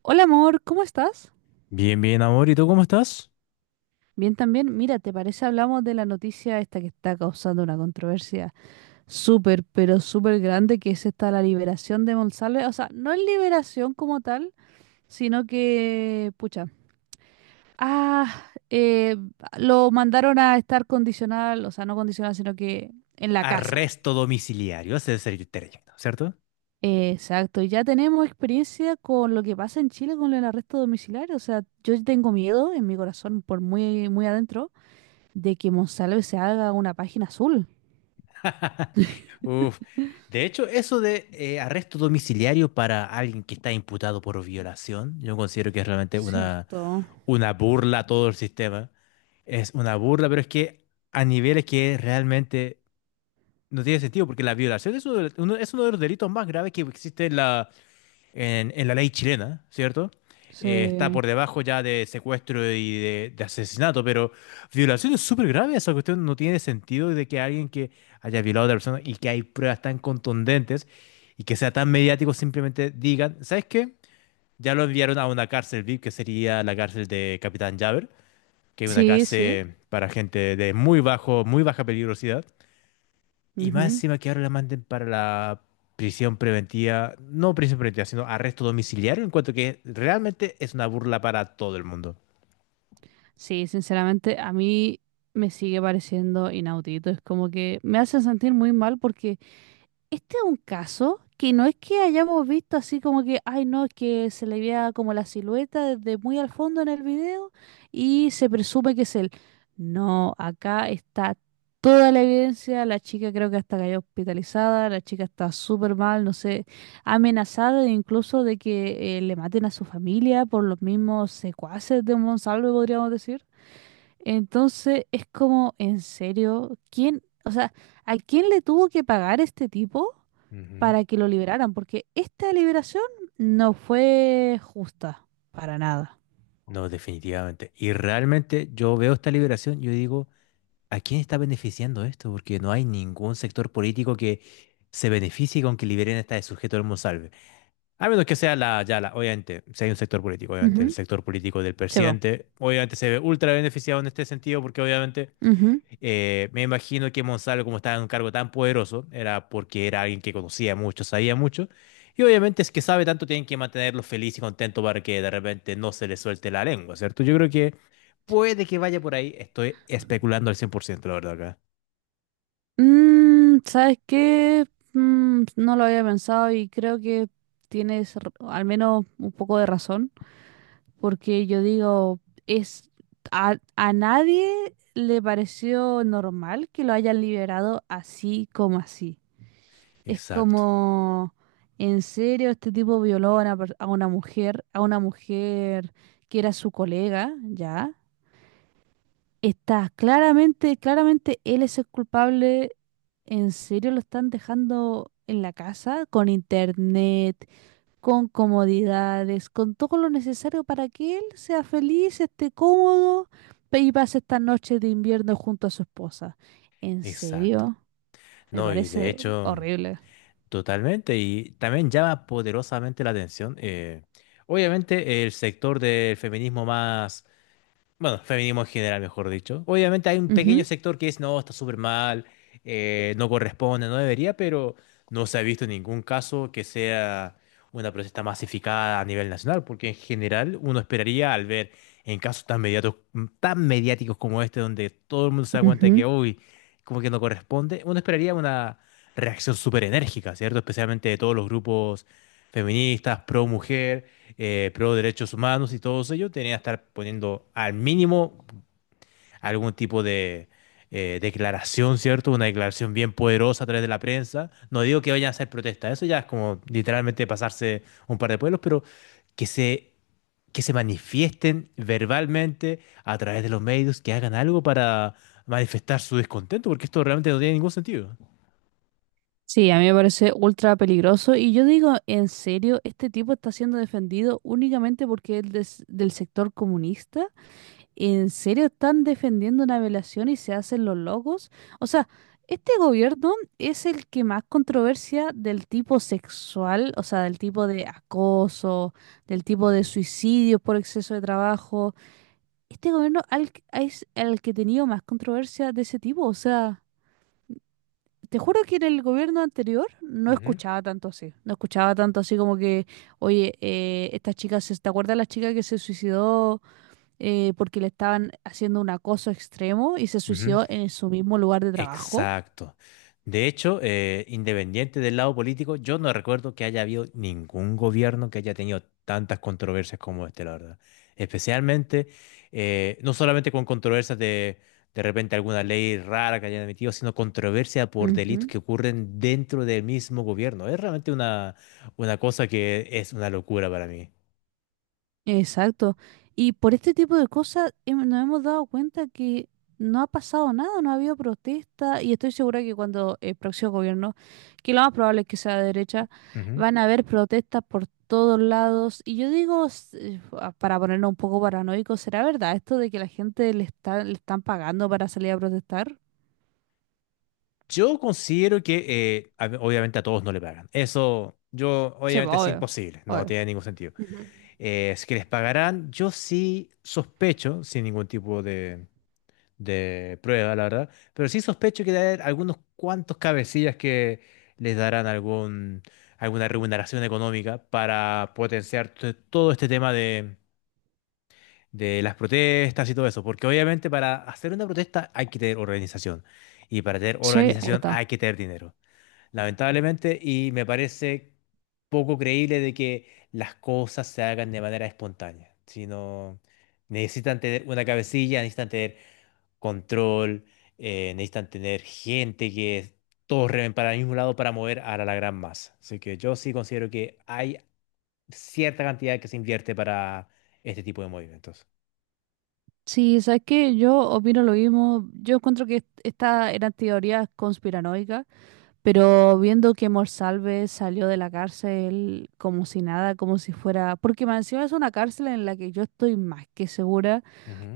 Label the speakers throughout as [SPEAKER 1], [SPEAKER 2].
[SPEAKER 1] Hola amor, ¿cómo estás?
[SPEAKER 2] Bien, bien, amor. ¿Y tú cómo estás?
[SPEAKER 1] Bien también. Mira, ¿te parece hablamos de la noticia esta que está causando una controversia súper, pero súper grande, que es esta la liberación de Monsalve? O sea, no es liberación como tal, sino que, pucha, ah, eh, lo mandaron a estar condicional, o sea, no condicional, sino que en la casa.
[SPEAKER 2] Arresto domiciliario, ese es el término, ¿cierto?
[SPEAKER 1] Exacto, y ya tenemos experiencia con lo que pasa en Chile con el arresto domiciliario. O sea, yo tengo miedo en mi corazón, por muy, muy adentro de que Monsalve se haga una página azul.
[SPEAKER 2] Uf. De hecho, eso de arresto domiciliario para alguien que está imputado por violación, yo considero que es realmente
[SPEAKER 1] Cierto.
[SPEAKER 2] una burla a todo el sistema. Es una burla, pero es que a niveles que realmente no tiene sentido, porque la violación es uno de, es uno de los delitos más graves que existe en la ley chilena, ¿cierto? Está
[SPEAKER 1] Sí.
[SPEAKER 2] por debajo ya de secuestro y de asesinato, pero violación es súper grave. Esa cuestión no tiene sentido de que alguien que haya violado a otra persona y que hay pruebas tan contundentes y que sea tan mediático simplemente digan, ¿sabes qué? Ya lo enviaron a una cárcel VIP que sería la cárcel de Capitán Javer, que es una
[SPEAKER 1] Sí, sí.
[SPEAKER 2] cárcel para gente de muy bajo, muy baja peligrosidad. Y más
[SPEAKER 1] Ujú.
[SPEAKER 2] encima que ahora la manden para la prisión preventiva, no prisión preventiva, sino arresto domiciliario, en cuanto que realmente es una burla para todo el mundo.
[SPEAKER 1] Sí, sinceramente, a mí me sigue pareciendo inaudito. Es como que me hace sentir muy mal porque este es un caso que no es que hayamos visto así como que, ay no, es que se le veía como la silueta desde muy al fondo en el video y se presume que es él. No, acá está toda la evidencia, la chica creo que hasta cayó hospitalizada, la chica está súper mal, no sé, amenazada e incluso de que le maten a su familia por los mismos secuaces de un Monsalve, podríamos decir. Entonces es como, ¿en serio? ¿Quién, o sea, a quién le tuvo que pagar este tipo
[SPEAKER 2] Ujú.
[SPEAKER 1] para que lo liberaran? Porque esta liberación no fue justa para nada.
[SPEAKER 2] No, definitivamente. Y realmente yo veo esta liberación, yo digo, ¿a quién está beneficiando esto? Porque no hay ningún sector político que se beneficie con que liberen a este sujeto del Monsalve. A menos que sea la, ya la, obviamente, si hay un sector político, obviamente, el
[SPEAKER 1] Ujú.
[SPEAKER 2] sector político del
[SPEAKER 1] Se va.
[SPEAKER 2] presidente, obviamente se ve ultra beneficiado en este sentido, porque obviamente.
[SPEAKER 1] Ujú.
[SPEAKER 2] Me imagino que Monsalvo, como estaba en un cargo tan poderoso, era porque era alguien que conocía mucho, sabía mucho. Y obviamente es que sabe tanto, tienen que mantenerlo feliz y contento para que de repente no se le suelte la lengua, ¿cierto? Yo creo que puede que vaya por ahí. Estoy especulando al cien por ciento la verdad, acá.
[SPEAKER 1] ¿Sabes qué? No lo había pensado y creo que tienes al menos un poco de razón, porque yo digo, es a nadie le pareció normal que lo hayan liberado así como así. Es
[SPEAKER 2] Exacto,
[SPEAKER 1] como, en serio, este tipo violó a una, a una mujer que era su colega, ¿ya? Está claramente, claramente él es el culpable. ¿En serio lo están dejando en la casa? Con internet, con comodidades, con todo lo necesario para que él sea feliz, esté cómodo y pase esta noche de invierno junto a su esposa. ¿En
[SPEAKER 2] exacto.
[SPEAKER 1] serio? Me
[SPEAKER 2] No, y de
[SPEAKER 1] parece
[SPEAKER 2] hecho,
[SPEAKER 1] horrible.
[SPEAKER 2] totalmente. Y también llama poderosamente la atención. Obviamente, el sector del feminismo más. Bueno, feminismo en general, mejor dicho. Obviamente hay un pequeño
[SPEAKER 1] Ujú,
[SPEAKER 2] sector que es, no, está súper mal, no corresponde, no debería, pero no se ha visto ningún caso que sea una protesta masificada a nivel nacional, porque en general uno esperaría al ver en casos tan mediáticos como este, donde todo el mundo se da cuenta de
[SPEAKER 1] ujú.
[SPEAKER 2] que, uy, como que no corresponde, uno esperaría una reacción súper enérgica, ¿cierto? Especialmente de todos los grupos feministas, pro mujer, pro derechos humanos y todos ellos, tenían que estar poniendo al mínimo algún tipo de declaración, ¿cierto? Una declaración bien poderosa a través de la prensa. No digo que vayan a hacer protesta, eso ya es como literalmente pasarse un par de pueblos, pero que se, que se manifiesten verbalmente a través de los medios, que hagan algo para manifestar su descontento, porque esto realmente no tiene ningún sentido.
[SPEAKER 1] Sí, a mí me parece ultra peligroso y yo digo, en serio, este tipo está siendo defendido únicamente porque es del sector comunista. ¿En serio están defendiendo una violación y se hacen los locos? O sea, este gobierno es el que más controversia del tipo sexual, o sea, del tipo de acoso, del tipo de
[SPEAKER 2] Ujú,
[SPEAKER 1] suicidio por exceso de trabajo. Este gobierno es el que ha tenido más controversia de ese tipo, o sea... Te juro que en el gobierno anterior no
[SPEAKER 2] ujú,
[SPEAKER 1] escuchaba tanto así. No escuchaba tanto así como que, oye, esta chica, se, ¿te acuerdas la chica que se suicidó porque le estaban haciendo un acoso extremo y se
[SPEAKER 2] ujú.
[SPEAKER 1] suicidó en su mismo lugar de trabajo?
[SPEAKER 2] Exacto. De hecho, independiente del lado político, yo no recuerdo que haya habido ningún gobierno que haya tenido tantas controversias como este, la verdad. Especialmente, no solamente con controversias de repente alguna ley rara que hayan emitido, sino controversia por delitos
[SPEAKER 1] Ujú.
[SPEAKER 2] que ocurren dentro del mismo gobierno. Es realmente una cosa que es una locura para mí.
[SPEAKER 1] Exacto. Y por este tipo de cosas nos hemos dado cuenta que no ha pasado nada, no ha habido protesta y estoy segura que cuando el próximo gobierno, que lo más probable es que sea de derecha, van a haber protestas por todos lados. Y yo digo, para ponernos un poco paranoicos, ¿será verdad esto de que la gente le está, le están pagando para salir a protestar?
[SPEAKER 2] Yo considero que obviamente a todos no le pagan. Eso, yo,
[SPEAKER 1] Sí, pues,
[SPEAKER 2] obviamente es
[SPEAKER 1] obvio,
[SPEAKER 2] imposible, no
[SPEAKER 1] obvio.
[SPEAKER 2] tiene ningún sentido.
[SPEAKER 1] Ujú.
[SPEAKER 2] Si que les pagarán, yo sí sospecho, sin ningún tipo de prueba, la verdad, pero sí sospecho que debe haber algunos cuantos cabecillas que les darán algún, alguna remuneración económica para potenciar todo este tema de las protestas y todo eso, porque obviamente para hacer una protesta hay que tener organización y para tener
[SPEAKER 1] Sí,
[SPEAKER 2] organización
[SPEAKER 1] harta.
[SPEAKER 2] hay que tener dinero lamentablemente, y me parece poco creíble de que las cosas se hagan de manera espontánea, sino necesitan tener una cabecilla, necesitan tener control, necesitan tener gente que todos remen para el mismo lado para mover a la, la gran masa. Así que yo sí considero que hay cierta cantidad que se invierte para este tipo de movimientos.
[SPEAKER 1] Sí, sabes que yo opino lo mismo. Yo encuentro que estas eran teorías conspiranoicas. Pero viendo que Morsalve salió de la cárcel como si nada, como si fuera... Porque más encima es una cárcel en la que yo estoy más que segura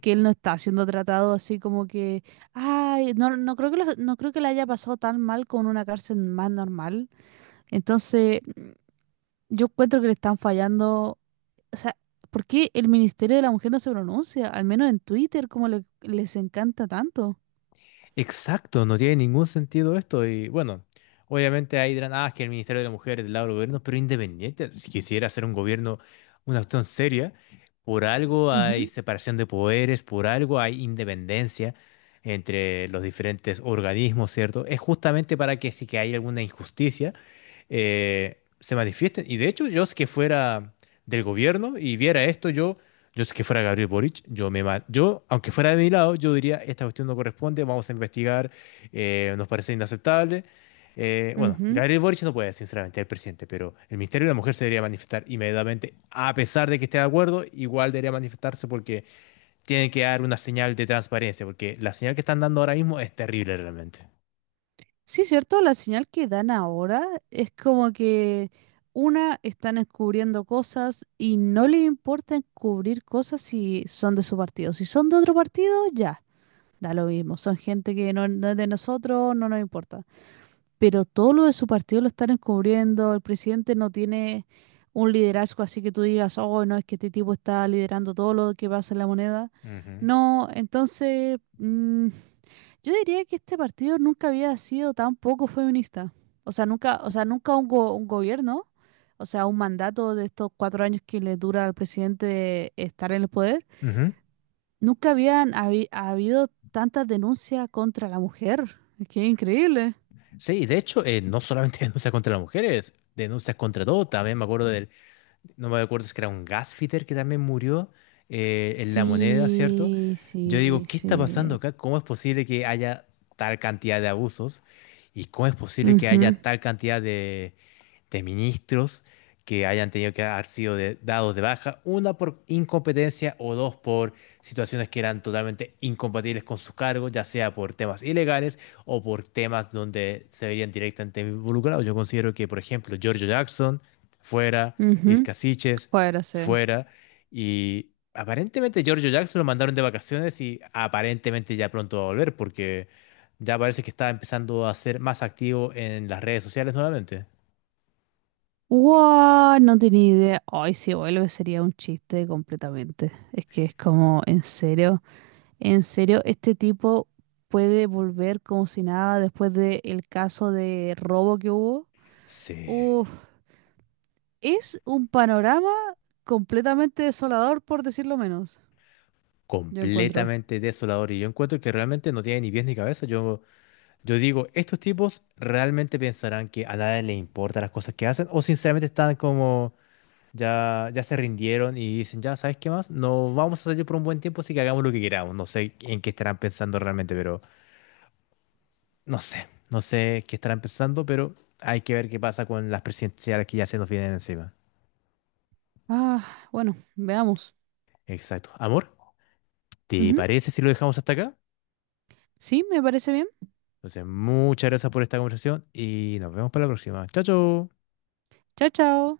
[SPEAKER 1] que él no está siendo tratado así como que... Ay, no, no creo que no creo que le haya pasado tan mal con una cárcel más normal. Entonces, yo encuentro que le están fallando... O sea, ¿por qué el Ministerio de la Mujer no se pronuncia? Al menos en Twitter, como les encanta tanto.
[SPEAKER 2] Exacto, no tiene ningún sentido esto. Y bueno, obviamente ahí dirán, ah, es que el Ministerio de la Mujer es del lado del gobierno, pero independiente, si quisiera hacer un gobierno, una acción seria, por algo hay
[SPEAKER 1] Ujú,
[SPEAKER 2] separación de poderes, por algo hay independencia entre los diferentes organismos, ¿cierto? Es justamente para que si que hay alguna injusticia se manifiesten. Y de hecho, yo si que fuera del gobierno y viera esto, yo si que fuera Gabriel Boric, yo, aunque fuera de mi lado, yo diría, esta cuestión no corresponde, vamos a investigar, nos parece inaceptable. Bueno,
[SPEAKER 1] ujú.
[SPEAKER 2] Gabriel Boric no puede, sinceramente, el presidente, pero el Ministerio de la Mujer se debería manifestar inmediatamente, a pesar de que esté de acuerdo, igual debería manifestarse porque tienen que dar una señal de transparencia, porque la señal que están dando ahora mismo es terrible realmente.
[SPEAKER 1] Sí, cierto, la señal que dan ahora es como que una están encubriendo cosas y no les importa encubrir cosas si son de su partido. Si son de otro partido, ya, da lo mismo. Son gente que no, no es de nosotros, no nos importa, pero todo lo de su partido lo están encubriendo, el presidente no tiene un liderazgo así que tú digas, oh, no, es que este tipo está liderando todo lo que pasa en La Moneda.
[SPEAKER 2] Ujú.
[SPEAKER 1] No, entonces, yo diría que este partido nunca había sido tan poco feminista. O sea, nunca un, un gobierno, o sea, un mandato de estos 4 años que le dura al presidente estar en el poder,
[SPEAKER 2] Ujú.
[SPEAKER 1] nunca habían habido tantas denuncias contra la mujer. Es que es increíble.
[SPEAKER 2] Sí, de hecho, no solamente denuncias contra las mujeres, denuncias contra todo. También me acuerdo del, no me acuerdo si era un gasfitter que también murió en La Moneda, ¿cierto?
[SPEAKER 1] Sí,
[SPEAKER 2] Yo digo,
[SPEAKER 1] sí,
[SPEAKER 2] ¿qué está pasando
[SPEAKER 1] sí.
[SPEAKER 2] acá? ¿Cómo es posible que haya tal cantidad de abusos? ¿Y cómo es posible que haya tal cantidad de ministros que hayan tenido que haber sido dados de baja, una por incompetencia o dos por situaciones que eran totalmente incompatibles con sus cargos, ya sea por temas ilegales o por temas donde se verían directamente involucrados? Yo considero que, por ejemplo, Giorgio Jackson fuera,
[SPEAKER 1] Ujú, ujú.
[SPEAKER 2] Iscasiches
[SPEAKER 1] Fuera, sí.
[SPEAKER 2] fuera, y aparentemente Giorgio Jackson lo mandaron de vacaciones y aparentemente ya pronto va a volver porque ya parece que está empezando a ser más activo en las redes sociales nuevamente.
[SPEAKER 1] ¡Wow! No tenía idea. Ay, si vuelve sería un chiste completamente. Es que es como, en serio, este tipo puede volver como si nada después del caso de robo que hubo.
[SPEAKER 2] Sí,
[SPEAKER 1] Uf, es un panorama completamente desolador, por decirlo menos, yo encuentro.
[SPEAKER 2] completamente desolador. Y yo encuentro que realmente no tiene ni pies ni cabeza. Yo digo, estos tipos realmente pensarán que a nadie les importa las cosas que hacen, o sinceramente están como ya, ya se rindieron y dicen, ya, ¿sabes qué más? No vamos a salir por un buen tiempo, así que hagamos lo que queramos. No sé en qué estarán pensando realmente, pero no sé, no sé qué estarán pensando, pero hay que ver qué pasa con las presidenciales que ya se nos vienen encima.
[SPEAKER 1] Ah, bueno, veamos.
[SPEAKER 2] Exacto. Amor, ¿te
[SPEAKER 1] Ujú.
[SPEAKER 2] parece si lo dejamos hasta acá?
[SPEAKER 1] Sí, me parece bien.
[SPEAKER 2] Entonces, muchas gracias por esta conversación y nos vemos para la próxima. Chao, chao.
[SPEAKER 1] Chao, chao.